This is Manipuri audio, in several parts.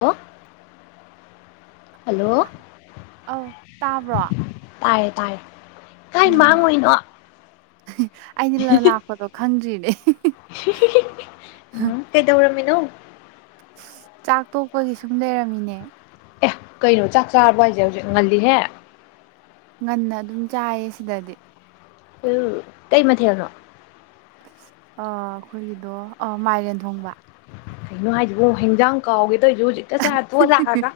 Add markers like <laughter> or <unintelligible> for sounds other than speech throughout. ꯑꯣ ꯑ ꯑꯧ ꯇꯥꯕ꯭ꯔꯣ ꯇꯥꯏꯌꯦ ꯇꯥꯏꯌꯦ ꯎꯝ ꯑꯩꯗꯤ ꯂꯥꯛꯄꯗꯣ ꯈꯪꯗ꯭ꯔꯤꯅꯦ ꯎꯝ ꯀꯩꯗꯧꯔꯝꯃꯤꯅꯣ ꯆꯥꯛ ꯇꯣꯛꯄꯒꯤ ꯁꯨꯝ ꯂꯩꯔꯝꯃꯤꯅꯦ ꯑꯦ ꯀꯩꯅꯣ ꯆꯥꯛ ꯆꯥꯔꯕ ꯍꯥꯏꯁꯦ ꯍꯧꯖꯤꯛ ꯉꯜꯂꯤꯍꯦ ꯉꯟꯅ ꯑꯗꯨꯝ ꯆꯥꯏꯌꯦ ꯁꯤꯗꯗꯤ ꯑꯗꯨ ꯀꯩ ꯃꯊꯦꯜꯅꯣ ꯑ ꯑꯩꯈꯣꯏꯒꯤꯗꯣ ꯑ ꯃꯥꯏꯔꯦꯟ ꯊꯣꯡꯕ ꯀꯩꯅꯣ ꯍꯥꯏꯁꯤꯕꯣ ꯍꯤꯟꯖꯥꯡ ꯀꯥꯎꯒꯦ ꯇꯧꯔꯤꯁꯨ ꯍꯧꯖꯤꯛ ꯇꯁ ꯍꯥꯊ ꯋꯥ ꯂꯒ ꯀ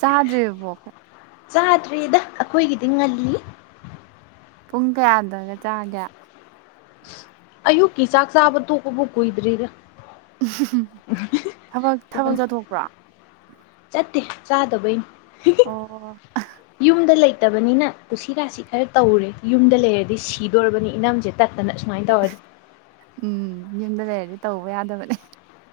ꯆꯥꯗ꯭ꯔꯤꯕꯕꯣ ꯆꯥꯗ꯭ꯔꯦꯗ ꯑꯩꯈꯣꯏꯒꯤꯗꯤ ꯉꯜꯂꯤ ꯄꯨꯡ ꯀꯌꯥꯗꯒ ꯆꯥꯒꯦ ꯑꯌꯨꯛ ꯀ ꯆꯥꯛ ꯆꯥꯕꯗꯨ ꯀꯕꯨ ꯀꯨꯏꯗ꯭ꯔꯤꯔ ꯎ ꯆꯠꯇ ꯆꯥꯗ ꯑꯣ ꯌꯨꯝꯗ ꯂꯩꯇꯕꯅꯤꯅ ꯇꯨꯁꯤꯔꯥꯁꯤ ꯁꯤ ꯈꯔ ꯇꯧꯔꯦ ꯌꯨꯝꯗ ꯂꯩꯔꯗꯤ ꯁꯤꯗꯣꯔꯔꯕꯅꯤ ꯏꯅꯝꯁꯦ ꯇꯠꯇꯅ ꯁꯨꯃꯥꯏꯅ ꯇꯧꯔꯗꯤ ꯎꯝ ꯌꯨꯝꯗ ꯂꯩꯔꯗꯤ ꯇꯧꯕ ꯌꯥꯗꯕꯅꯦ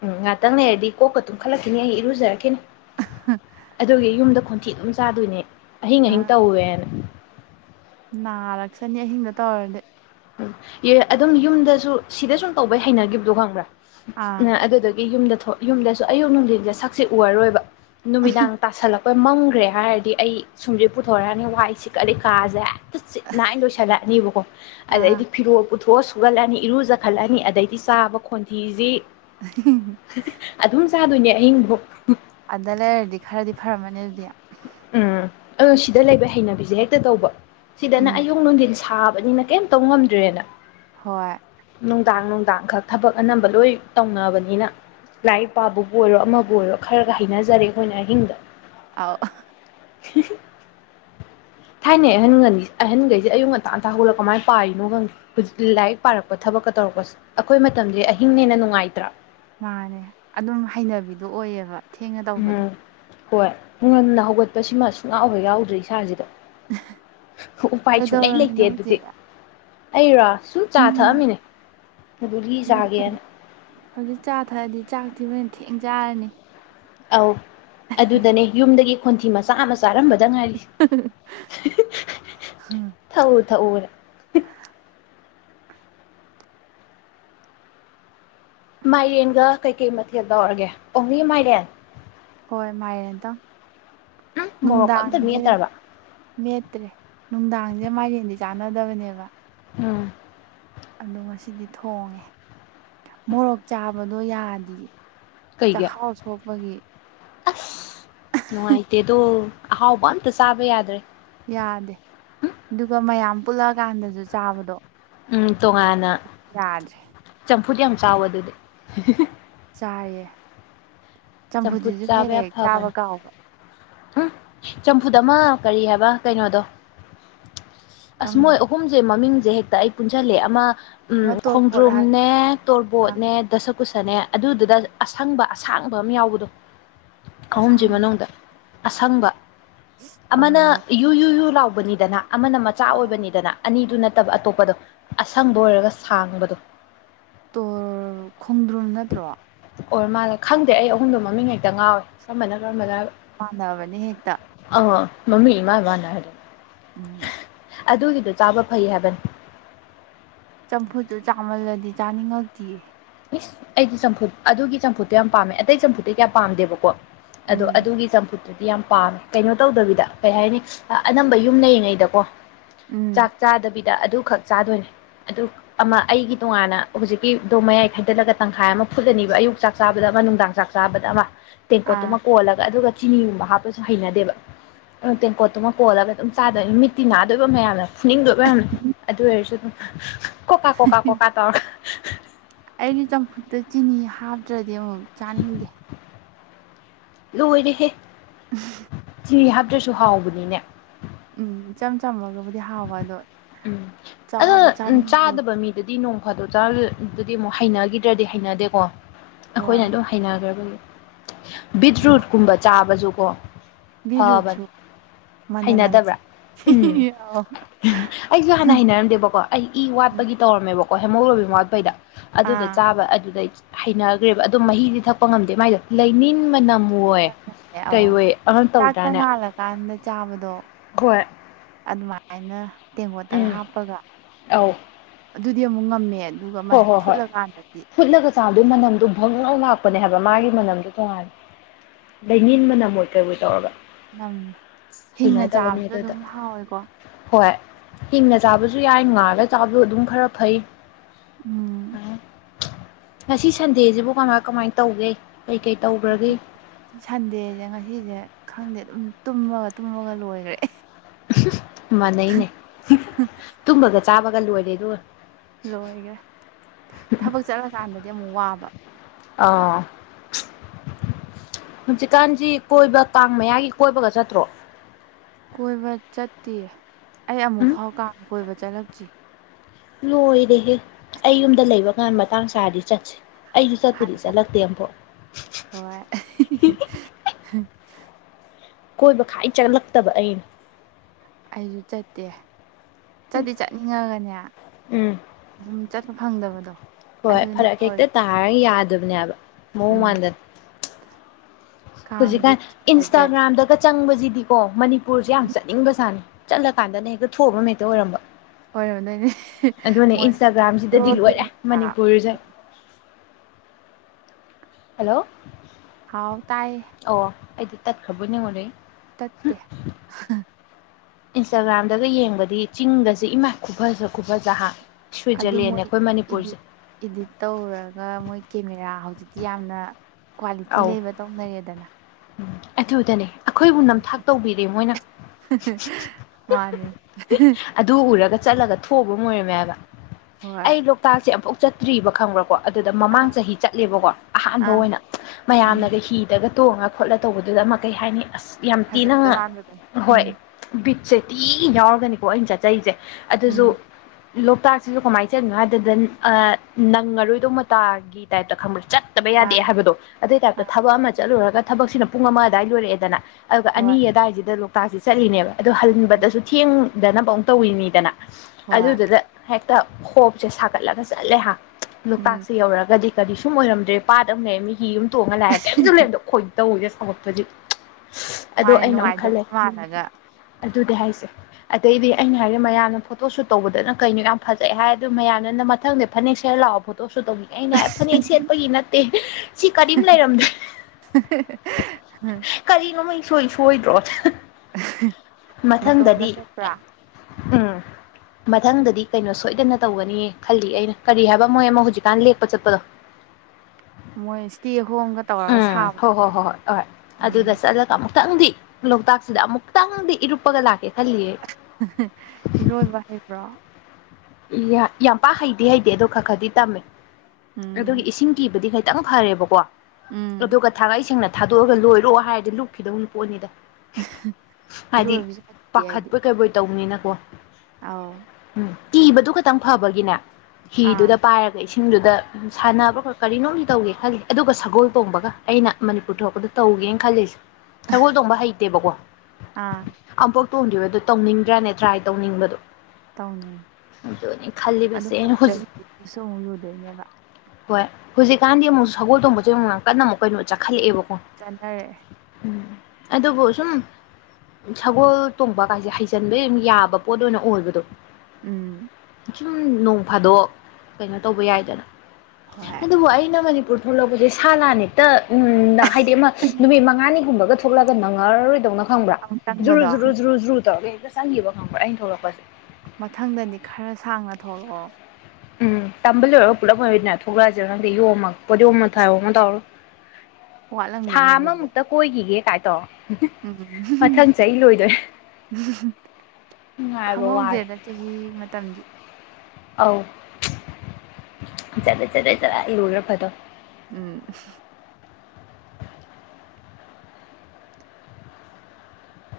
ꯎꯝ ꯉꯥꯏꯥꯛꯇꯪ ꯂꯩꯔꯗꯤ ꯀꯣꯛꯀ ꯑꯗꯨꯨꯝ ꯈꯜꯂꯛꯈꯤꯅꯤ ꯑꯩ ꯏꯔꯨꯖꯔꯛꯈꯤꯅꯦ ꯎ ꯑꯗꯨꯒꯤ ꯌꯨꯝꯗ ꯈꯣꯟꯊꯤ ꯑꯗꯨꯝ ꯆꯥꯗꯣꯏꯅꯦ ꯑꯍꯤꯡ ꯑ ꯑꯍꯤꯡ ꯇꯧꯋꯦꯅ ꯅꯥꯔꯛꯁꯅꯤ ꯑꯍꯤꯡꯗ ꯇꯧꯔꯗꯤ ꯎꯝ ꯑꯗꯨꯝ ꯌꯨꯝꯗꯁꯨ ꯁꯤꯗ ꯁꯨꯝ ꯇꯧꯕꯩ ꯍꯩꯅꯈꯤꯕꯗꯣ ꯈꯪꯕ꯭ꯔꯥ ꯑꯥ ꯑꯗꯨꯗꯒꯤ ꯌꯨꯝꯗ ꯌꯨꯝꯗꯁꯨ ꯑꯌꯨꯛ ꯅꯨꯡꯊꯤꯟꯁꯦ ꯁꯛꯁꯦ ꯎꯔꯔꯣꯏꯕ ꯅꯨꯃꯤꯗꯥꯡ ꯇꯥꯁꯜꯂꯛꯄ ꯃꯝꯈ꯭ꯔꯦ ꯍꯥꯏꯔꯗꯤ ꯑꯩ ꯁꯨꯝꯁꯦ ꯄꯨꯊꯣꯔꯛꯑꯅꯤ ꯋꯥꯏ ꯁꯤꯛꯗꯤ ꯀꯥꯁꯦ ꯍ ꯆꯤꯠ ꯅꯥ ꯍꯥꯏꯅ ꯂꯣꯏꯁꯜꯂꯛꯑꯅꯦꯕꯀꯣ ꯑꯥ ꯑꯗꯩꯗꯤ ꯐꯤꯔꯣꯜ ꯄꯨꯊꯣꯛꯑ ꯁꯨꯒꯠꯂꯅꯤ ꯏꯔꯨꯖꯈꯠꯂꯅꯤ ꯑꯗꯩꯗꯤ ꯆꯥꯕ ꯈꯣꯟꯊꯤꯁꯤ <inaudible> ꯑꯗꯨꯝ ꯆꯥꯗꯣꯏꯅꯦ ꯑꯍꯤꯡꯕꯣꯛ ꯑꯗꯂꯦꯗꯤ ꯈꯥꯔꯥꯗꯤ ꯐꯥꯔꯥ ꯃꯅꯦ ꯑꯗꯨꯗꯤ ꯎꯝ ꯑ ꯁꯤꯗ ꯂꯩꯕ ꯍꯩꯅꯕꯤꯁꯦ ꯍꯦꯛꯇ ꯇꯧꯕ ꯁꯤꯗꯅ ꯎꯝ ꯑꯌꯨꯛ ꯅꯨꯡꯊꯤꯟ ꯁꯥꯕꯅꯤꯅ ꯀꯩꯝ ꯇꯧꯕ ꯉꯝꯗ꯭ꯔꯦꯅ ꯍꯣꯏ ꯅꯨꯡꯗꯥꯡ ꯅꯨꯡꯗꯥꯡꯈꯛ ꯊꯕꯛ ꯑꯅꯝꯕ ꯂꯣꯏ ꯇꯧꯅꯕꯅꯤꯅ ꯂꯥꯏꯔꯤꯛ ꯄꯥꯕꯕꯨ ꯑꯣꯏꯔꯣ ꯑꯃꯕꯨ ꯑꯣꯏꯔꯣ ꯈꯔꯒ ꯍꯩꯅꯖꯔꯦ ꯑꯩꯈꯣꯏꯅ ꯑꯍꯤꯡꯗ ꯑꯥꯎ <unintelligible> ꯊꯥꯏꯅꯩ ꯑꯍꯟꯒꯅꯤꯁꯤ ꯑꯍꯟꯈꯩꯁꯦ ꯑꯌꯨꯛ ꯉꯟ ꯇꯥ ꯍꯧꯒꯠꯂ ꯀꯃꯥꯏ ꯄꯥꯏꯔꯤꯅꯣ ꯈꯪꯗꯦ ꯍꯧꯖꯤꯛꯇꯤ ꯂꯥꯏꯔꯤꯛ ꯄꯥꯔꯛꯄ ꯊꯕꯛꯀ ꯇꯧꯔꯛꯄꯁꯦ ꯑꯩꯈꯣꯏ ꯃꯇꯝꯁꯦ ꯑꯍꯤꯡ ꯍꯦꯟꯅ ꯅꯨꯡꯉꯥꯏꯇ꯭ꯔꯥ ꯃꯥꯅꯦ ꯑꯗꯨꯝ ꯍꯩꯅꯕꯤꯗꯣ ꯑꯣꯏꯌꯦꯕ ꯊꯦꯡꯅ ꯇꯧꯕꯗꯣ ꯎꯝ ꯍꯣꯏ ꯉꯟꯅ ꯍꯧꯒꯠꯄꯁꯤꯃ ꯁꯨꯡ ꯋꯥꯎ ꯍꯦꯛ ꯌꯥꯎꯗ꯭ꯔꯦ ꯏꯁꯥꯁꯤꯗ ꯎꯄꯥꯏ ꯁꯨꯡꯂꯩ ꯂꯩꯇꯦ ꯀꯩꯗꯧꯔꯝꯃꯤꯅꯣ ꯑꯗꯨꯗꯤ ꯍꯧꯖꯤꯛ ꯑꯩꯔꯥ ꯁꯨꯝ ꯆꯥ ꯎꯝ ꯊꯛꯑꯝꯃꯤꯅꯦ ꯒꯨꯂꯤ ꯆꯥꯒꯦꯅ ꯍꯧꯖꯤꯛ ꯆꯥ ꯊꯛꯑꯗꯤ ꯆꯥꯛꯇꯤ ꯍꫭꯔꯦꯟ ꯊꯦꯡ ꯆꯥꯔꯅꯤ ꯑꯧ ꯑꯗꯨꯗꯅꯦ ꯌꯨꯝꯗꯒꯤ ꯈꯣꯟꯊꯤ ꯃꯆꯥ ꯃꯆꯥ ꯆꯥꯔꯝꯕꯗ ꯉꯥꯏꯔꯤ ꯊꯛꯎ ꯊꯛꯎꯅ ꯃꯥꯏꯔꯦꯟꯒ ꯀꯩꯀꯩ ꯃꯊꯦꯜ ꯇꯧꯔꯒꯦ ꯑꯣꯡꯂꯤ ꯃꯥꯏꯔꯦꯟ ꯍꯣꯏ ꯃꯥꯏꯔꯦꯟ ꯇꯪ ꯎꯝ ꯃꯣꯔꯣꯛꯀ ꯑꯝꯇ ꯅꯨꯡꯗꯥꯡꯖꯦ ꯃꯦꯠꯇ꯭ꯔꯕ ꯃꯦꯠꯇ꯭ꯔꯦ ꯅꯨꯡꯗꯥꯡꯖꯦ ꯃꯥꯏꯔꯦꯟꯗꯤ ꯆꯥꯟꯅꯗꯕꯅꯦꯕ ꯎꯝ ꯑꯗꯣ ꯉꯁꯤꯗꯤ ꯊꯣꯡꯉꯦ ꯃꯣꯔꯣꯛ ꯆꯥꯕꯗꯣ ꯌꯥꯗꯤꯌꯦ ꯀꯩꯒꯤ ꯆꯈꯥꯎ ꯁꫭꯛꯄꯒꯤ ꯑꯁ ꯅꯨꯡꯉꯥꯏꯇꯦꯗꯣ ꯑꯍꯥꯎꯕ ꯑꯝꯇ ꯆꯥꯕ ꯌꯥꯗ꯭ꯔꯦ ꯌꯥꯗꯦ ꯎꯝ ꯑꯗꯨꯒ ꯃꯌꯥꯝ ꯄꯨꯜꯂꯛꯑꯀꯥꯟꯗꯁꯨ ꯆꯥꯕꯗꯣ ꯎꯝ ꯇꯣꯉꯥꯟꯅ ꯌꯥꯗ꯭ꯔꯦ ꯆꯝꯐꯨꯠ ꯌꯥꯝ ꯆꯥꯎꯑꫭ ꯑꯗꯨꯗꯤ ꯆꯥꯏꯌꯦ ꯆꯝꯐꯨꯠ ꯁꯤꯖꯨ ꯍꯦꯛ ꯆꯥꯕ ꯌꯥꯝ ꯍꯦꯛ ꯐꯕꯅꯦ ꯆꯥꯕ ꯀꯥꯎꯕ ꯎꯝ ꯆꯝꯐꯨꯠ ꯑꯃ ꯀꯔꯤ ꯍꯥꯏꯕ ꯀꯩꯅꯣꯗꯣ ꯑꯁ ꯃꯣꯏ ꯀꯔꯝꯕ ꯑꯍꯨꯝꯖꯦ ꯃꯃꯤꯡꯖꯦ ꯍꯦꯛꯇ ꯑꯩ ꯄꯨꯟꯁꯜꯂꯦ ꯑꯃ ꯎꯝ ꯃꯇꯣꯔꯄꯣꯠ ꯍꯥꯏ ꯈꯣꯡꯗ꯭ꯔꯨꯝꯅꯦ ꯇꯣꯔꯕꯣꯠꯅꯦ ꯗꯁꯀꯨꯁꯅꯦ ꯑꯗꯨꯗꯨꯗ ꯑꯁꯪꯕ ꯑꯁꯥꯡ ꯕ ꯑꯃ ꯌꯥꯎꯕꯗꯣ ꯑꯍꯨꯝꯁꯤ ꯑꯁꯥꯡꯕ ꯃꯅꯨꯡꯗ ꯑꯁꯪꯕ ꯑꯃꯅ ꯑꯥ ꯌꯨ ꯌꯨ ꯌꯨ ꯂꯥꯎꯕꯅꯤꯗꯅ ꯑꯃꯅ ꯃꯆꯥ ꯑꯣꯏꯕꯅꯤꯗꯅ ꯑꯅꯤꯗꯨ ꯅꯠꯇꯕ ꯑꯇꯣꯞꯄꯗꯣ ꯑꯁꯪꯕ ꯑꯣꯏꯔꯒ ꯁꯥꯡꯕꯗꯣ ꯇꯣꯔ ꯈꯣꯡꯗ꯭ꯔꯨꯨꯝ ꯅꯠꯇ꯭ꯔꯣ ꯑꯣꯏꯔ ꯃꯥꯜꯂꯦ ꯈꯪꯗꯦ ꯑꯩ ꯑꯍꯨꯝꯗꯣ ꯃꯃꯤꯡ ꯍꯦꯛꯇ ꯉꯥꯎꯋꯦ ꯀꯔꯝꯕꯅ ꯀꯔꯝꯕꯅ ꯃꯥꯟꯅꯕꯅꯦ ꯍꯦꯛꯇ ꯑ ꯃꯃꯤꯡ ꯏꯃꯥꯟ ꯃꯥꯟꯅꯔꯗꯅ ꯎꯝ ꯑꯗꯨꯒꯤꯗꯣ ꯆꯥꯕ ꯐꯩ ꯍꯥꯏꯕꯅꯤ ꯆꯝꯐꯨꯠꯇꯨ ꯆꯥꯝꯃꯜꯂꯗꯤ ꯆꯥꯅꯤꯡꯉꯛꯇꯤꯌꯦ ꯏꯁ ꯑꯩꯗꯤ ꯆꯝꯐꯨꯠ ꯑꯗꯨꯒꯤ ꯆꯝꯐꯨꯠꯇꯣ ꯌꯥꯝ ꯄꯥꯝꯃꯦ ꯑꯇꯩ ꯆꯝꯐꯨꯠꯇꯤ ꯀꯌꯥ ꯄꯥꯝꯗꯦꯕꯀꯣ ꯑꯗꯣ ꯎꯝ ꯑꯗꯨꯒꯤ ꯆꯝꯐꯨꯇ꯭ꯔ ꯌꯥꯝ ꯄꯥꯝꯃꯦ ꯀꯩꯅꯣ ꯇꯧꯗꯕꯤꯗ ꯀꯩ ꯍꯥꯏꯅꯤ ꯑꯅꯝꯕ ꯌꯨꯝ ꯂꯩꯔꯤꯉꯩꯗꯀꯣ ꯎꯝ ꯆꯥꯛ ꯆꯥꯗꯕꯤ ꯗ ꯑꯗꯨꯈꯛ ꯆꯥꯗꯣꯏꯅꯦ ꯑꯗꯨ ꯑꯃ ꯑꯩꯒꯤ ꯇꯣꯉꯥꯟꯅ ꯍꯧꯖꯤꯛꯀꯤ ꯗꯣ ꯃꯌꯥꯏ ꯈꯥꯏꯗꯠꯂꯒ ꯇꯪꯈꯥꯏ ꯑꯃ ꯐꯨꯠꯂꯅꯤꯕ ꯑꯌꯨꯛ ꯆꯥꯛ ꯆꯥꯕꯗ ꯑꯃ ꯅꯨꯡꯗꯥꯡ ꯆꯥꯛ ꯆꯥꯕꯗ ꯑꯃ ꯇꯦꯡꯀꯣꯠꯇꯨꯃ ꯑꯥ ꯀꯣꯜꯂꯒ ꯑꯗꯨꯒ ꯆꯤꯅꯤꯒꯨꯝꯕ ꯍꯥꯞꯄꯁꯨ ꯍꯩꯅꯗꯦꯕ ꯑꯗꯨ ꯇꯦꯡꯀꯣꯠꯇꯨꯃ ꯀꯣꯜꯂꯒ ꯑꯗꯨꯝ ꯆꯥꯗꯣꯏꯅꯤ ꯃꯤꯠꯇꯤ ꯅꯥꯗꯣꯏꯕ ꯃꯌꯥꯝꯅ ꯅꯤꯡꯗꯣꯏꯕ ꯌꯥꯝꯅ ꯑꯗꯨ ꯑꯣꯏꯔꯁꯨ ꯑꯗꯨꯝ ꯀꯣꯀꯥ ꯀꯣꯀꯥ ꯀꯣꯀꯥ ꯇꯧꯔꯒ ꯑꯩꯗꯤ ꯆꯝꯐꯨꯠꯇ ꯆꯤꯅꯤ ꯍꯥꯞꯇ꯭ꯔꯗꯤ ꯑꯃꯨꯛ ꯆꯥꯅꯤꯡꯗꯦ ꯂꯣꯏꯔꯦꯍꯦ ꯆꯤꯅꯤ ꯍꯥꯞꯇ꯭ꯔꯁꯨ ꯍꯥꯎꯕꯅꯤꯅꯦ ꯎꯝ ꯏꯆꯝ ꯆꯝꯃꯒꯕꯨꯗꯤ ꯍꯥꯎꯕ ꯑꯗꯣ ꯎꯝ ꯆꯥꯕ ꯑꯗꯣ ꯎꯝ ꯆꯥꯅꯤꯡꯕ ꯆꯥꯗꯕ ꯃꯤ ꯗꯗꯤ ꯅꯣꯡ ꯐꯥꯗꯣꯛ ꯆꯥ ꯑꯗꯨꯗꯤ ꯑꯃꯨꯛ ꯍꯩꯅꯈꯤꯗ꯭ꯔꯗꯤ ꯍꯩꯅꯗꯦꯀꯣ ꯑꯩꯈꯣꯏꯅ ꯍꯣꯏ ꯑꯗꯨꯝ ꯍꯩꯅꯈ꯭ꯔꯕꯒꯤ ꯃꯥ ꯕꯤꯠꯔꯨꯠ ꯀꯨꯝꯕ ꯆꯥꯕꯁꯨꯀꯣ ꯐꯕꯅꯤ ꯕꯤꯠꯔꯨꯠꯁꯨ ꯃꯅꯝ ꯅꯝꯊꯤ ꯍꯩꯅꯗꯕ꯭ꯔꯥ ꯎꯝ ꯑꯧ ꯁꯤꯁꯨ ꯍꯥꯟꯅ ꯍꯩꯅꯔꯝꯗꯦꯕꯀꯣ ꯑꯩ ꯏ ꯎꯝ ꯋꯥꯠꯄꯒꯤ ꯇꯧꯔꯝꯃꯦꯕꯀꯣ ꯍꯦꯃꯣꯒ꯭ꯂꯣꯕꯤꯝ ꯋꯥꯠꯄꯩꯗ ꯑꯗꯨꯗ ꯑꯥ ꯆꯥꯕ ꯑꯗꯨꯗꯩ ꯍꯩꯅꯈ꯭ꯔꯦꯕ ꯑꯗꯨꯣ ꯃꯍꯤꯗꯤ ꯊꯛꯄ ꯉꯝꯗꯦ ꯃꯥꯏꯗꯣ ꯂꯩꯅꯤꯡꯟ ꯃꯅꯝ ꯑꯣꯏ ꯦ ꯀꯩ ꯑꯧ ꯑꯣꯏ ꯑꯃ ꯆꯥꯛꯇ ꯇꯧꯗ꯭ꯔꯥꯅꯦ ꯉꯥꯜꯂꯀꯥꯟꯗ ꯆꯥꯕꯗꯣ ꯍꯣꯏ ꯑꯗꯨꯃꯥꯏꯅ ꯇꯦꯡꯀꯣꯠꯇꯒ ꯎꯝ ꯍꯥꯞꯄꯒ ꯑꯧ ꯑꯗꯨꯗꯤ ꯑꯃꯨꯛ ꯉꯝꯃꯦ ꯑꯗꯨꯒ ꯍꯣꯏ ꯍꯣꯏ ꯍꯣꯏ ꯐꯨꯠꯂꯀꯥꯟꯗꯗꯤ ꯐꯨꯠꯂꯒ ꯆꯥꯗ ꯃꯅꯝꯗꯣ ꯧꯂꯧ ꯂꯥꯛꯄꯅꯦ ꯍꯥꯏꯕ ꯃꯥꯒꯤ ꯃꯅꯝꯗꯣ ꯇꯣꯡꯉꯥꯟꯜꯂ ꯂꯩꯅꯤꯡꯟꯕ ꯅꯝꯃꯣꯏ ꯀꯩꯕꯨꯣꯏ ꯇꯧꯔꯒ ꯅꯝꯃꯦ ꯍꯤꯡꯅ ꯍꯩꯅꯗꯕꯅꯤ ꯆꯥꯕꯁꯨ ꯑꯗꯨꯗꯣ ꯑꯗꯨꯝ ꯍꯥꯎꯋꯦꯀꯣ ꯍꯣꯏ ꯍꯤꯡꯅ ꯆꯥꯕꯁꯨ ꯌꯥꯏ ꯉꯥꯒ ꯆꯥꯕꯗ ꯑꯗꯨꯝ ꯈꯔ ꯐꯩ ꯎꯝ ꯉꯁꯤ ꯁꯟꯗꯦꯁꯤꯕꯨ ꯀꯃꯥꯏ ꯀꯃꯥꯏꯅ ꯇꯧꯒꯦ ꯀꯩꯀꯩ ꯇꯧꯈ꯭ꯔꯒꯦ ꯁꯟꯗꯦꯁꯦ ꯉꯁꯤꯁꯦ ꯈꯪꯗꯦ ꯑꯗꯨꯝ ꯇꯨꯝꯃꯒ ꯇꯨꯝꯃꯒ ꯂꯣꯏꯈ꯭ꯔꯦ ꯃꯥꯟꯅꯩꯅꯦ ꯇꯨꯝꯕꯒ ꯆꯥꯕꯒ ꯂꯣꯏꯔꯦ ꯑꯗꯨꯒ ꯂꯣꯏꯈ꯭ꯔꯦ ꯊꯕꯛ ꯆꯠꯂꯀꯥꯟꯗꯗꯤ ꯑꯃꯨꯛ ꯋꯥꯕ ꯑ ꯍꯧꯖꯤꯛꯀꯥꯟꯁꯤ ꯀꯣꯏꯕ ꯀꯥꯡ ꯃꯌꯥꯒꯤ ꯀꯣꯏꯕꯒ ꯆꯠꯇ꯭ꯔꯣ ꯀꯣꯏꯕ ꯆꯠꯇꯦ ꯑꯩ ꯑꯃꯨꯛ ꯎꯝ ꯐꯥꯎ ꯀ ꯀꯣꯏꯕ ꯆꯠꯂꯛꯇ꯭ꯔꯤ ꯂꯣꯏꯔꯦꯍꯦ ꯑꯩ ꯌꯨꯝꯗ ꯂꯩꯕꯀꯥꯟ ꯃꯇꯥꯡ ꯆꯥꯗꯤ ꯆꯠꯁꯤ ꯑꯩꯁꯨ ꯆꯠꯄꯨꯗꯤ ꯆꯠꯂꯛꯇꯦ ꯑꯃꯨꯐꯣꯛ ꯑ ꯀꯣꯏꯕ ꯈꯥꯏ ꯆꯠꯂꯛꯇꯕ ꯑꯩꯅ ꯑꯩꯁꯨ ꯆꯠꯇꯦ ꯆꯤ ꯆꯠꯅꯤꯡꯉꯒꯅꯦ ꯎꯝ ꯑꯗꯨꯝ ꯆꯠꯄ ꯐꯪꯗꯕꯗꯣ ꯍꯣꯏ ꯑꯗꯨꯅꯦ ꯐꯔ ꯍꯦꯛꯇ ꯇꯧꯔꯤꯁꯦ ꯇꯥꯔꯒ ꯌꯥꯗꯕꯅꯦꯕ ꯃꯑꯣꯡ ꯎꯝ ꯃꯥꯟꯗꯅ ꯍꯧꯖꯤ ꯀ ꯀꯥꯡꯁꯨ ꯀꯨꯏꯁꯜꯂꯛꯇ꯭ꯔꯦ ꯏꯟꯁꯇꯥꯒ꯭ꯔꯥꯝꯗ ꯍꯦꯛꯇ ꯆꯪꯕꯁꯤꯗꯤꯀꯣ ꯃꯅꯤꯄꯨꯔꯁꯦ ꯌꯥꯝ ꯆꯠꯅꯤꯡꯕ ꯁꯥꯅꯤ ꯆꯠꯂꯀꯥꯟꯗꯅ ꯍꯦꯛꯇ ꯊꯣꯛꯑꯕ ꯍꯦꯛꯇ ꯑꯣꯏꯔꯝꯕ ꯑꯣꯏꯔꯣꯝꯗꯣꯏꯅꯦ ꯑꯗꯨꯅꯦ ꯃꯣꯏ ꯏꯟꯁꯇꯥꯒ꯭ꯔꯥꯝꯁꯤꯗꯗꯤ ꯂꯣꯏꯔꯦ ꯃꯅꯤꯄꯨꯔꯁꯦ ꯍꯜꯂꯣ ꯍꯥꯎ ꯇꯥꯏ ꯑꯣ ꯑꯩꯗꯤ ꯇꯠꯈꯕꯨ ꯅꯡꯉꯣꯅꯤ ꯇꯠꯇ ꯏꯟꯁꯇꯥꯒ꯭ꯔꯥꯝꯗꯒ ꯌꯦꯡꯕꯗꯤ ꯆꯤꯡꯗꯁ ꯏꯃꯥ ꯈꯨꯐ ꯈꯨꯐꯖꯥꯍ ꯑꯗꯨ ꯁ꯭ꯋꯤꯠꯖꯔꯂꯦꯟꯅꯦ ꯃꯣꯏ ꯑꯩꯈꯣꯏ ꯃꯅꯤꯄꯨꯔꯁꯦ ꯏꯗꯤꯠ ꯏꯗꯤꯠ ꯇꯧꯔꯒ ꯃꯣꯏ ꯀꯦꯃꯦꯔꯥ ꯍꯧꯖꯤꯛꯇꯤ ꯌꯥꯝꯅ ꯀ꯭ꯋꯥꯂꯤꯇꯤ ꯂꯩꯕ ꯇꯧꯅꯔꯦꯗꯅ ꯎꯝ ꯑꯗꯨ ꯑꯗꯨ ꯑꯣꯏꯗꯅꯦ ꯑꯩꯈꯣꯏꯕꯨ ꯅꯝꯊꯥꯛ ꯇꯧꯕꯤꯔꯦ ꯃꯣꯏꯅ ꯃꯥꯅꯦ ꯑꯗꯨ ꯎꯔꯒ ꯆꯠꯂꯒ ꯊꯣꯛꯕꯝ ꯑꯣꯏꯔꯝꯃꯦꯕ ꯍꯣꯏ ꯑꯩ ꯂꯣꯛꯇꯥꯛꯁꯦ ꯑꯃꯐꯧ ꯆꯠꯇ꯭ꯔꯤꯕ ꯈꯪꯕ꯭ꯔꯀꯣ ꯑꯗꯨꯗ ꯃꯃꯥꯡ ꯑꯥ ꯆꯍꯤ ꯆꯠꯂꯦꯕꯀꯣ ꯑꯍꯥꯟꯕ ꯑꯥ ꯑꯣꯏꯅ ꯎꯝ ꯃꯌꯥꯝꯅꯒ ꯍꯤꯗꯒ ꯇꯣꯡꯉꯒ ꯈꯣꯠꯂ ꯇꯧꯕꯗꯨꯗ ꯑꯃ ꯀꯩ ꯍꯥꯏꯅꯤ ꯑꯁ ꯌꯥꯝ ꯊꯤꯅ ꯐꯖꯗꯣꯏ ꯃꯥꯟꯕꯗꯣ ꯍꯣꯏ ꯎꯝ ꯕꯤꯠꯁꯦ ꯊꯤꯅ ꯌꯥꯎꯔꯒꯅꯤꯀꯣ ꯑꯩꯅ ꯆꯠꯆꯔꯤꯁꯦ ꯑꯗꯨꯁꯨ ꯎꯝ ꯂꯣꯛꯇꯥꯛꯁꯤꯁꯨ ꯀꯃꯥꯏꯅ ꯆꯪꯅꯗꯗ ꯅꯪꯉꯔꯣꯏꯗꯧ ꯃꯇꯥꯒꯤ ꯀꯤ ꯇꯥꯏ ꯇꯣ ꯈꯝꯔ ꯆꯠ ꯆꯠꯇꯕ ꯌꯥꯗꯦ ꯑꯥ ꯍꯥꯏꯕꯗꯣ ꯑꯗꯨꯏ ꯇꯥꯏꯞꯇ ꯑꯥ ꯊꯕꯛ ꯑꯃ ꯆꯠꯂꯨꯔꯒ ꯊꯕꯛꯁꯤꯅ ꯄꯨꯡ ꯑꯃ ꯑꯋꯥꯏ ꯂꯣꯏꯔꯛꯑꯦꯗꯅ ꯑꯗꯨꯒ ꯍꯣꯏ ꯑꯅꯤ ꯑꯋꯥꯏꯁꯤꯗ ꯂꯣꯛꯇꯥꯛꯁꯤꯦ ꯆꯠꯂꯤꯅꯦꯕ ꯑꯗꯣ ꯍꯟꯕꯗꯁꯨ ꯊꯦꯡ ꯗꯅꯕꯧ ꯇꯧꯋꯤꯅꯤꯗꯅ ꯍꯣꯏ ꯑꯗꯨꯗꯨꯗ ꯍꯦꯛꯇ ꯍꯣꯞꯁꯦ ꯁꯥꯒꯠꯂꯒ ꯆꯠꯂꯦ ꯍꯥ ꯎꯝ ꯂꯣꯛꯇꯥꯛꯁꯦ ꯌꯧꯔꯒꯗꯤ ꯀꯔꯤ ꯁꯨꯝ ꯑꯣꯏꯔꯝꯗ꯭ꯔꯦ ꯄꯥꯠ ꯑꯃ ꯂꯩꯔꯝ ꯃꯤ ꯍꯤ ꯑꯃ ꯇꯣꯡꯉꯒ ꯂꯥꯛꯑꯦ ꯀꯔꯤꯝꯁꯨ ꯂꯩꯔꯝꯗꯣ ꯈꯣꯏ ꯇꯧꯔꯦ ꯆꯥꯎꯈꯠꯄꯗꯤ ꯃꯥꯅꯦ ꯅꯨꯡꯉꯥꯏꯗꯧ ꯃꯥꯜꯂꯒ ꯑꯗꯨꯗꯤ ꯍꯥꯏꯁꯦ ꯑꯗꯇꯩꯗꯤ ꯑꯩꯅ ꯍꯥꯏꯔꯦ ꯃꯌꯥꯝꯅ ꯐꯣꯇꯣ ꯁꯨꯠ ꯇꯧꯕꯗꯅ ꯀꯩꯅꯣ ꯌꯥꯝ ꯐꯖꯩ ꯍꯥꯏ ꯑꯗꯨ ꯃꯌꯥꯝꯅꯅ ꯃꯊꯪꯗꯤ ꯐꯅꯦꯛ ꯁꯦꯔ ꯂꯥꯛꯑꯣꯣꯣ ꯇꯣꯁꯨ ꯇꯧꯤ ꯑꯩꯅ ꯐꯅꯦꯛ ꯁꯦꯠꯄꯒꯤ ꯅꯠꯇꯦ ꯁꯤ ꯀꯔꯤꯝ ꯂꯩꯔꯝꯗꯦ ꯍꯥꯝ ꯀꯔꯤꯅꯣꯃꯩ ꯁꯣꯏꯗ꯭ꯔꯣ ꯅꯇꯣꯝꯗ ꯃꯊꯪꯗꯗꯤ ꯆꯠꯄ꯭ꯔꯥ ꯎꯝ ꯃꯊꯪꯗꯗꯤ ꯀꯩꯅꯣ ꯁꯣꯏꯗꯅ ꯇꯧꯒꯅꯤ ꯈꯜꯂꯤ ꯑꯩꯅ ꯀꯔꯤ ꯍꯥꯏꯕ ꯃꯣꯏ ꯑꯃ ꯍꯧꯖꯤꯛꯀꯥꯟ ꯂꯦꯛꯄ ꯆꯠꯄꯗꯣ ꯃꯣꯏ ꯏꯁꯇꯔꯤ ꯑꯈꯣ ꯑꯣ ꯎꯝ ꯍꯣ ꯍꯣꯏ ꯍꯣꯏ ꯍꯣꯏ ꯍꯣꯏ ꯑꯗꯨꯗ ꯎꯝ ꯆꯠꯂꯒ ꯑꯃꯨꯛꯇꯪꯗꯤ ꯂꯣꯛꯇꯥꯛꯁꯤꯗ ꯑꯃꯨꯛꯇꯪꯗꯤ ꯏꯔꯨꯞꯄꯒ ꯂꯥꯛꯀꯦ ꯈꯜꯂꯤꯌꯦ ꯏꯔꯣꯏꯕ ꯍꯩꯕ꯭ꯔꯣ ꯌꯥꯝ ꯄꯥꯛ ꯍꯩꯗꯤ ꯍꯩꯇꯦ ꯑꯣ ꯈꯔ ꯈꯔꯗꯤ ꯇꯝꯃꯦ ꯑꯗꯨꯒꯤ ꯎꯝ ꯏꯁꯤꯡ ꯀꯤꯕꯗꯤ ꯈ ꯈꯤꯇꯪ ꯐꯔꯦꯕꯀꯣ ꯎꯝ ꯑꯗꯨꯒ ꯊꯥꯒꯩ ꯁꯦꯡꯅ ꯊꯥꯗꯣꯛꯑꯒ ꯂꯣꯏꯔꯣ ꯍꯥꯏꯔꯗꯤ ꯂꯨꯞꯈꯤꯗꯧꯅ ꯄꯣꯠꯅꯤꯗ ꯍꯥꯏꯗꯤ ꯏꯔꯣꯏꯕꯁꯨ ꯍꯩꯇꯦ ꯄꯥꯈꯠꯄꯣꯏ ꯀꯕꯣꯏ ꯇꯧꯕꯅꯤꯅꯀꯣ ꯑꯥꯎ ꯎꯝ ꯀꯤꯕꯗꯨ ꯈꯇꯪ ꯐꯕꯒꯤꯅꯦ ꯍꯤꯗꯨꯗ ꯑꯥ ꯄꯥꯏꯔꯒ ꯑ ꯏꯁꯤꯡꯗꯨꯗ ꯁꯥꯟꯅꯕ ꯈ ꯀꯔꯤꯅꯣꯝꯗꯤ ꯇꯧꯒꯦ ꯈꯜꯂꯤꯦ ꯑꯗꯨꯒ ꯁꯒꯣꯜ ꯇꯣꯡꯕꯒ ꯑꯩꯅ ꯃꯅꯤꯄꯨꯔ ꯊꯣꯛꯛꯄꯗ ꯇꯧꯒꯦꯅ ꯈꯜꯂꯤꯁꯦ ꯁꯒꯣꯜ ꯇꯣꯡꯕ ꯍꯩꯇꯦꯕꯀꯣ ꯑꯥ ꯑꯝꯄꯣꯛ ꯇꯣꯡꯗ꯭ꯈꯤꯕꯗꯣ ꯇꯧꯅꯤꯡꯗ꯭ꯔꯅꯦ ꯇ꯭ꯔꯥꯏ ꯇꯧꯅꯤꯡꯕꯗꯣ ꯇꯧꯅꯤꯡꯉꯤ ꯑꯗꯨꯅꯦ ꯑꯗꯨ ꯈꯜꯂꯤꯕꯁꯦ ꯑꯩꯅ ꯍꯧꯖꯤꯛ ꯐꯩꯇ꯭ꯔꯩ ꯑꯗꯨꯁꯨ ꯑꯃꯨꯛ ꯂꯨꯗꯣꯏꯅꯦꯕ ꯍꯣꯏ ꯍꯧꯖꯤꯛꯀꯥꯟꯗꯤ ꯑꯃꯨꯛꯁꯨ ꯁꯒꯣꯜ ꯇꯣꯕꯁꯦ ꯑꯃꯨꯛ ꯌꯥꯝ ꯀꯟꯅ ꯑꯃꯨꯛ ꯀꯩꯅꯣ ꯆꯠꯈꯠꯂꯛꯑꯦꯕꯀꯣ ꯆꯠꯊꯔꯛꯑꯦ ꯎꯝ ꯑꯗꯨꯗꯣꯕꯨ ꯁꯨꯝ ꯁꯒꯣꯜ ꯇꯣꯡꯕ ꯀꯥꯏꯁꯦ ꯍꯩꯖꯟꯕ ꯌꯥꯝ ꯌꯥꯕ ꯄꯣꯠ ꯑꯣꯏꯅ ꯑꯣꯏꯕꯗꯣ ꯎꯝ ꯁꯨꯝ ꯅꯣꯡ ꯐꯥꯗꯣꯛ ꯀꯩꯅꯣ ꯇꯧꯕ ꯌꯥꯏꯗꯅ ꯍꯣꯏ ꯑꯗꯨꯕꯨ ꯑꯩꯅ ꯃꯅꯤꯄꯨꯔ ꯂꯧꯕꯁꯦ ꯁꯥ ꯂꯥꯅꯤꯛꯇ ꯎ ꯍꯥꯏꯗꯤ ꯑꯃ ꯅꯨꯃꯤꯠ ꯃꯉꯥꯅꯤꯒꯨꯝꯕꯒ ꯊꯣꯛꯂꯛꯒ ꯅꯪꯉꯔꯣꯏꯗꯧꯅ ꯈꯪꯕ꯭ꯔꯥ ꯑꯃꯨꯛ ꯖꯨꯔꯨ ꯆꯪꯕꯗꯣ ꯖꯨꯔꯨ ꯖꯨꯔꯨ ꯖꯨꯔꯨ ꯇꯧꯔꯒ ꯍꯦꯛꯇ ꯆꯪꯈꯤꯕ ꯈꯪꯕ꯭ꯔꯥ ꯑꯩꯅ ꯊꯣꯛꯂꯛꯄꯁꯦ ꯃꯊꯪꯗꯗꯤ ꯈꯔ ꯁꯥꯡꯅ ꯊꯣꯛꯂꯛꯑꯣ ꯎꯝ ꯇꯥꯝꯕꯜ ꯂꯣꯏꯔꯒ ꯄꯨꯂꯞ ꯑꯣꯏꯔꯅꯤꯅ ꯊꯣꯛꯂꯛꯑꯦ ꯅꯪꯗꯤ ꯌꯣꯝꯒ ꯄꯣꯗꯤꯣꯝꯅ ꯊꯥꯏꯔꯣ ꯑꯃ ꯇꯧꯔꯣ ꯊꯥ ꯋꯥꯠꯂꯝꯒꯅꯤ ꯑꯗꯨꯗꯤ ꯑꯃꯃꯨꯛꯇ ꯀꯣꯏꯈꯤꯒꯦ ꯀꯥꯏꯗꯣ ꯎꯝ ꯎ ꯉꯥꯏꯕ ꯋꯥꯔꯦ ꯈꯪꯍꯧꯗꯦꯗ ꯆꯍꯤ ꯃꯇꯝꯗꯤ ꯑꯧ ꯆꯂꯦ ꯆꯠꯦ ꯆꯠꯂꯦ ꯑꯩꯔꯣꯏꯔꯄꯗꯣ ꯎꯝ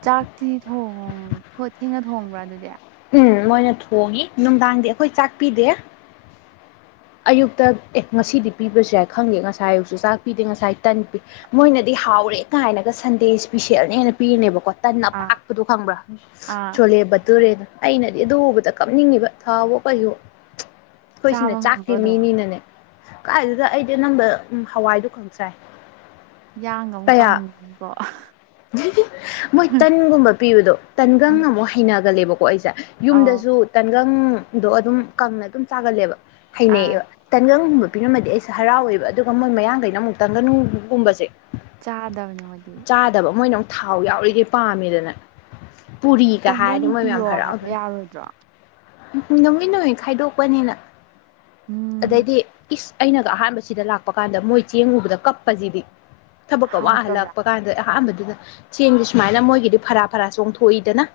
ꯆꯥꯛꯇꯤ ꯊꯣꯡ ꯊꯣꯠ ꯊꯦꯡꯉ ꯊꯣꯡꯕ꯭ꯔꯥ ꯑꯗꯨꯗꯤ ꯎꯝ ꯃꯣꯏꯅ ꯊꯣꯡꯉꯤ ꯅꯨꯡꯗꯥꯡꯗꯤ ꯑꯩꯈꯣꯏ ꯆꯥꯛꯄꯤꯗꯦ ꯑꯌꯨꯛꯇ ꯑꯦ ꯉꯁꯤꯗꯤ ꯄꯤꯕꯁꯨ ꯌꯥꯏ ꯈꯪꯗꯦ ꯉꯁꯥꯏ ꯑꯌꯨꯛꯁꯨ ꯆꯥꯛ ꯄꯤꯗꯦ ꯉꯁꯥꯏ ꯇꯟ ꯄꯤ ꯃꯣꯏꯅꯗꯤ ꯍꯥꯎꯔꯦ ꯀꯥꯏꯅꯒ ꯁꯟꯗꯦ ꯏꯁꯄꯤꯁꯦꯜꯅ ꯍꯦꯟꯅ ꯄꯤꯔꯅꯦꯕꯀꯣ ꯇꯟꯅ ꯑꯥ ꯑꯄꯥꯛꯄꯗꯣ ꯈꯪꯕ꯭ꯔꯥ ꯑꯥ ꯁꯣꯜꯂꯦꯕ ꯇꯨꯔꯦꯅ ꯑꯩꯅꯗꯤ ꯑꯗꯨ ꯎꯕꯗ ꯀꯞꯅꯤꯡꯉꯤꯕ ꯊꯋꯥꯕꯣꯛ ꯀꯩꯁꯨ ꯑꯩꯈꯣꯏꯁꯤꯅ ꯆꯥꯕ ꯆꯥꯛ ꯉꯝꯕ꯭ꯔꯣ ꯑꯗꯨꯝ ꯅꯦ ꯀꯥꯏꯗꯨꯗ ꯑꯩꯗꯤ ꯅꯪꯗ ꯍꯋꯥꯏꯗꯨꯣ ꯈꯪꯆꯥꯏ ꯌꯥꯡꯒ ꯑꯃꯨꯛ ꯀꯪꯕꯣ ꯃꯣꯏ ꯇꯟꯒꯨꯝꯕ ꯄꯤꯕꯗꯣ ꯇꯟꯒꯪ ꯎꯝ ꯑꯃꯨꯛ ꯍꯩꯅꯒꯜꯂꯦꯕꯀꯣ ꯑꯩꯁꯦ ꯑꯧ ꯌꯨꯝꯗꯁꯨ ꯇꯟꯒꯪꯗꯣ ꯑꯗꯨꯝ ꯀꯪꯅ ꯑꯗꯨꯝ ꯆꯥꯒꯜꯂꯦꯕ ꯑꯥ ꯍꯩꯅꯩꯌꯦꯕ ꯇꯟꯒꯪꯒꯨꯝꯕ ꯄꯤꯔꯝꯃꯗꯤ ꯑꯩꯁꯦ ꯍꯔꯥꯎꯋꯦꯕ ꯑꯗꯨꯒ ꯃꯣꯏ ꯃꯌꯥꯝꯡꯈꯩꯅ ꯑꯃꯨꯛ ꯇꯟꯒꯟꯒꯨꯝꯕꯁꯦ ꯆꯥꯗꯕꯅꯦ ꯃꯣꯏꯗꯤ ꯆꯥꯗꯕ ꯃꯣꯏꯅ ꯑꯃꯨꯛ ꯊꯥꯎ ꯌꯥꯎꯔꯤꯒꯦ ꯄꯥꯝꯃꯦꯗꯅ ꯄꯨꯔꯤꯒ ꯇꯪꯗꯪ ꯍꯥꯏꯔꯗꯤ ꯃꯣꯏ ꯃꯌꯥꯝ ꯄꯤꯌꯣ ꯐꯔꯛꯑ ꯍꯥꯏꯕ ꯑꯗꯨꯅꯤ ꯌꯥꯔꯣꯏꯗ꯭ꯔꯣ ꯎ ꯅꯨꯃꯤꯠ ꯍ ꯈꯥꯏꯗꯣꯛꯄꯅꯤꯅ ꯎꯝ ꯑꯗꯩꯗꯤ ꯏꯁ ꯑꯩꯅꯒ ꯑꯍꯥꯟꯕꯁꯤꯗ ꯂꯥꯛꯄ ꯀꯥꯟꯗ ꯃꯣꯏ ꯆꯦꯡꯉꯨꯕꯗ ꯀꯞꯄꯁꯤꯗꯤ ꯊꯕꯛꯀ ꯍꯥꯎꯇꯕ꯭ꯔꯥ ꯋꯥꯍꯜꯂꯛꯄ ꯀꯥꯟꯗ ꯑꯍꯥꯟꯕꯗꯨꯗ ꯆꯦꯡꯁ ꯁꯨꯃꯥꯏꯅ ꯃꯣꯏꯒꯤꯗꯤ ꯐꯔꯥ ꯐꯔꯥ ꯆꯣꯡꯊꯣꯛꯏꯗꯅ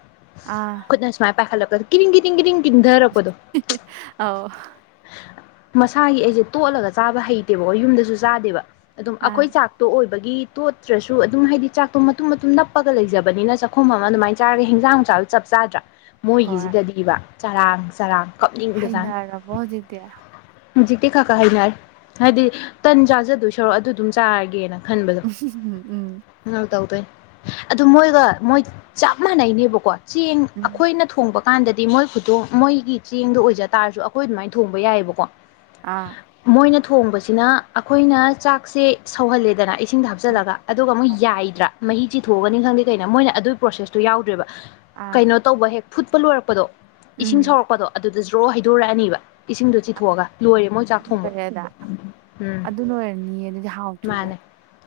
ꯑꯥ ꯈꯨꯗꯅ ꯁꯃꯥꯏ ꯄꯥꯏꯈꯂ ꯀ ꯀ ꯀꯙꯔꯛ ꯀꯣꯗꯣ ꯑ ꯃꯁꯥꯒꯤ ꯑꯩꯁꯦ ꯇꯣꯠꯂꯒ ꯆꯥꯕ ꯍꯩꯇꯦꯕꯀꯣ ꯌꯨꯝꯗꯁꯨ ꯆꯥꯗꯦꯕ ꯑꯗꯨꯝ ꯑꯥ ꯑꯩꯈꯣꯏ ꯆꯥꯛ ꯇꯣꯑꯣ ꯑꯣꯏꯕꯒꯤ ꯇꯣꯠꯇ꯭ꯔꯁꯨ ꯑꯗꯨꯝ ꯍꯥꯏꯗꯤ ꯆꯥꯛꯇꯣ ꯃꯇꯨꯝ ꯃꯇꯨꯝ ꯅꯞꯄꯒ ꯂꯩꯖꯕꯅꯤꯅ ꯆꯥꯛꯈꯨꯝ ꯑꯃ ꯑꯗꯨꯃꯥꯏꯅ ꯆꯥꯔꯒ ꯍꯦꯟꯖꯥꯡ ꯅꯨꯡꯆꯥꯡ ꯆꯞ ꯆꯥꯗ꯭ꯔꯥ ꯍꯣꯏ ꯃꯣꯏꯒꯤꯁꯤꯗꯗꯤꯕ ꯆꯔꯥꯡ ꯆꯔꯥꯡ ꯀꯞꯅꯤꯡꯕꯖꯥꯠꯅꯤ ꯍꯅꯔꯕꯣ ꯍꯧꯖꯤꯛꯇꯤ ꯍꯧꯖꯤꯛꯇꯤ ꯈꯔ ꯈꯥ ꯍꯩꯅꯔꯦ ꯍꯥꯏꯗꯤ ꯇꯟ ꯆꯥꯖꯗꯣꯏ ꯁꯔꯣ ꯑꯗꯨ ꯑꯗꯨꯝ ꯆꯥꯔꯒꯦꯅ ꯈꯟꯕꯗꯣ ꯎꯝ ꯎꯝ ꯀꯧ ꯇꯧꯗꯣꯏꯅꯦ ꯑꯗꯨ ꯃꯣꯏꯒ ꯃꯣꯏ ꯆꯞ ꯃꯥꯟꯅꯩꯅꯦꯕꯀꯣ ꯆꯦꯡ ꯎꯝ ꯑꯩꯈꯣꯏꯅ ꯊꯣꯡꯕ ꯀꯥꯟꯗꯗꯤ ꯃꯣꯏ ꯈꯨꯗꯣ ꯃꯣꯏꯒꯤ ꯆꯦꯡꯗꯣ ꯑꯣꯏꯖ ꯇꯥꯔꯁꯨ ꯑꯩꯈꯣꯏ ꯑꯗꯨꯃꯥꯏꯅ ꯊꯣꯡꯕ ꯌꯥꯏꯑꯕꯀꯣ ꯑꯥ ꯃꯣꯏꯅ ꯊꯣꯡꯕꯁꯤꯅ ꯑꯩꯈꯣꯏꯅ ꯆꯥꯛꯁꯦ ꯁꯧꯍꯜꯂꯦꯗꯅ ꯏꯁꯤꯡꯗ ꯎꯝ ꯍꯥꯞꯆꯤꯜꯂꯒ ꯑꯗꯨꯒ ꯑꯃꯨꯛ ꯌꯥꯏꯗ꯭ꯔꯥ ꯃꯍꯤ ꯆꯤꯊꯣꯛꯑꯒꯅꯤ ꯈꯪꯗꯦ ꯀꯩꯅꯣ ꯃꯣꯏꯅ ꯑꯗꯨꯒꯤ ꯄ꯭ꯔꯣꯁꯦꯁꯇꯨ ꯌꯥꯎꯗ꯭ꯔꯦꯕ ꯑꯥ ꯀꯩꯅꯣ ꯇꯧꯕ ꯍꯦꯛ ꯐꯨꯠꯄ ꯂꯣꯏꯔꯛꯄꯗꯣ ꯏꯁꯤꯡ ꯎꯝ ꯁꯧꯔꯛꯄꯗꯣ ꯑꯗꯨꯗ ꯔꯣ ꯍꯩꯗꯣꯔꯛꯑꯅꯤꯕ ꯏꯁꯤꯡꯗꯣ ꯆꯤꯊꯣꯛꯑꯒ ꯂꯣꯏꯔꯦ ꯃꯣꯏ ꯆꯥꯛ ꯊꯣꯡꯕ ꯐꯔꯦꯗ ꯎꯝ ꯑꯗꯨꯅ ꯑꯣꯏꯔꯅꯤꯌꯦ ꯑꯗꯨꯗꯤ ꯍꯥꯎꯇ꯭ꯔꯤꯗꯣ ꯃꯥꯅꯦ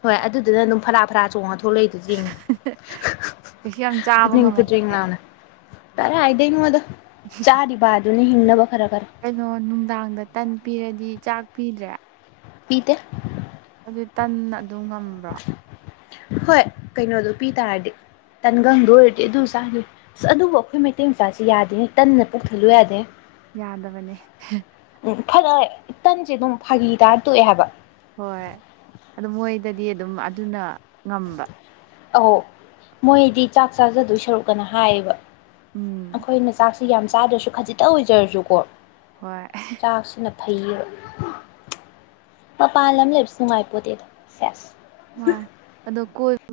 ꯍꯣꯏ ꯑꯗꯨꯗꯨꯅ ꯑꯗꯨꯝ ꯐꯔꯥ ꯐꯔꯥ ꯆꯣꯡꯉ ꯊꯣꯛꯂꯛꯏꯗꯨ ꯆꯡꯉ ꯀꯩꯁꯨ ꯌꯥꯝ ꯑ ꯆꯥꯕ ꯉꯝꯃꯝꯃꯣꯏ ꯇꯠꯇꯔꯤꯉ ꯑꯗꯨ ꯅꯅ ꯇꯔꯦ ꯍꯥꯏꯗꯩ ꯑꯩꯉꯣꯟꯗ ꯆꯥꯔꯤꯕ ꯑꯗꯨꯅ ꯍꯤꯡꯅꯕ ꯈꯔ ꯈꯔ ꯀꯩꯅꯣ ꯅꯨꯡꯗꯥꯡꯗ ꯇꯟ ꯄꯤꯔꯗꯤ ꯆꯥꯛ ꯄꯤꯗ꯭ꯔꯦ ꯄꯤꯗ ꯑꯗꯨ ꯇꯟꯅ ꯑꯗꯨ ꯉꯝꯃꯦ ꯍꯣꯏ ꯀꯩꯅꯣꯗꯣ ꯄꯤ ꯇꯥꯔꯗꯤ ꯇꯟꯒꯪꯗꯣ ꯑꯣꯏꯔꯗꯤ ꯑꯗꯨꯝ ꯆꯥꯅꯤ ꯑꯁ ꯑꯗꯨꯕꯨ ꯑꯩꯈꯣꯏ ꯃꯩꯇꯩ ꯃꯆꯥꯁꯤ ꯌꯥꯗꯦꯅꯤ ꯇꯟꯅ ꯄꯨꯣꯛꯊꯜꯂꯨ ꯌꯥꯗꯦ ꯌꯥꯗꯕꯅꯦ ꯎꯝ ꯐꯔꯥ ꯇꯟꯁꯦ ꯑꯗꯨꯝ ꯐꯥꯒꯤ ꯇꯥꯔ ꯇꯣꯛꯑꯦ ꯍꯥꯏꯕ ꯍꯣꯏ ꯑꯗꯨ ꯃꯣꯏꯗꯗꯤ ꯑꯗꯨꯝ ꯑꯗꯨꯅ ꯉꯝꯕ ꯑꯧ ꯃꯣꯏꯗꯤ ꯆꯥꯛ ꯆꯥꯖꯗꯣꯏ ꯁꯔꯨꯛꯀꯅ ꯍꯥꯏꯌꯦꯕ ꯎꯝ ꯑꯩꯈꯣꯏꯅ ꯆꯥꯛ ꯁꯤ ꯌꯥꯝ ꯆꯥꯗ꯭ꯔꯁꯨ ꯈꯖꯤꯛꯇ ꯑꯣꯏꯖꯔꯁꯨꯀꯣ ꯍꯣꯏ ꯆꯥꯛꯁꯤꯅ ꯐꯩꯌꯦꯕ ꯃꯄꯥꯟ ꯑꯃ ꯂꯩꯕꯁ‌ꯦ ꯅꯨꯡꯉꯥꯏꯄꯣꯠꯇꯦꯗ‌ꯣ ꯁ‌ꯦꯖ ꯃꯥꯟ ꯑꯗꯣ ꯀꯣꯏ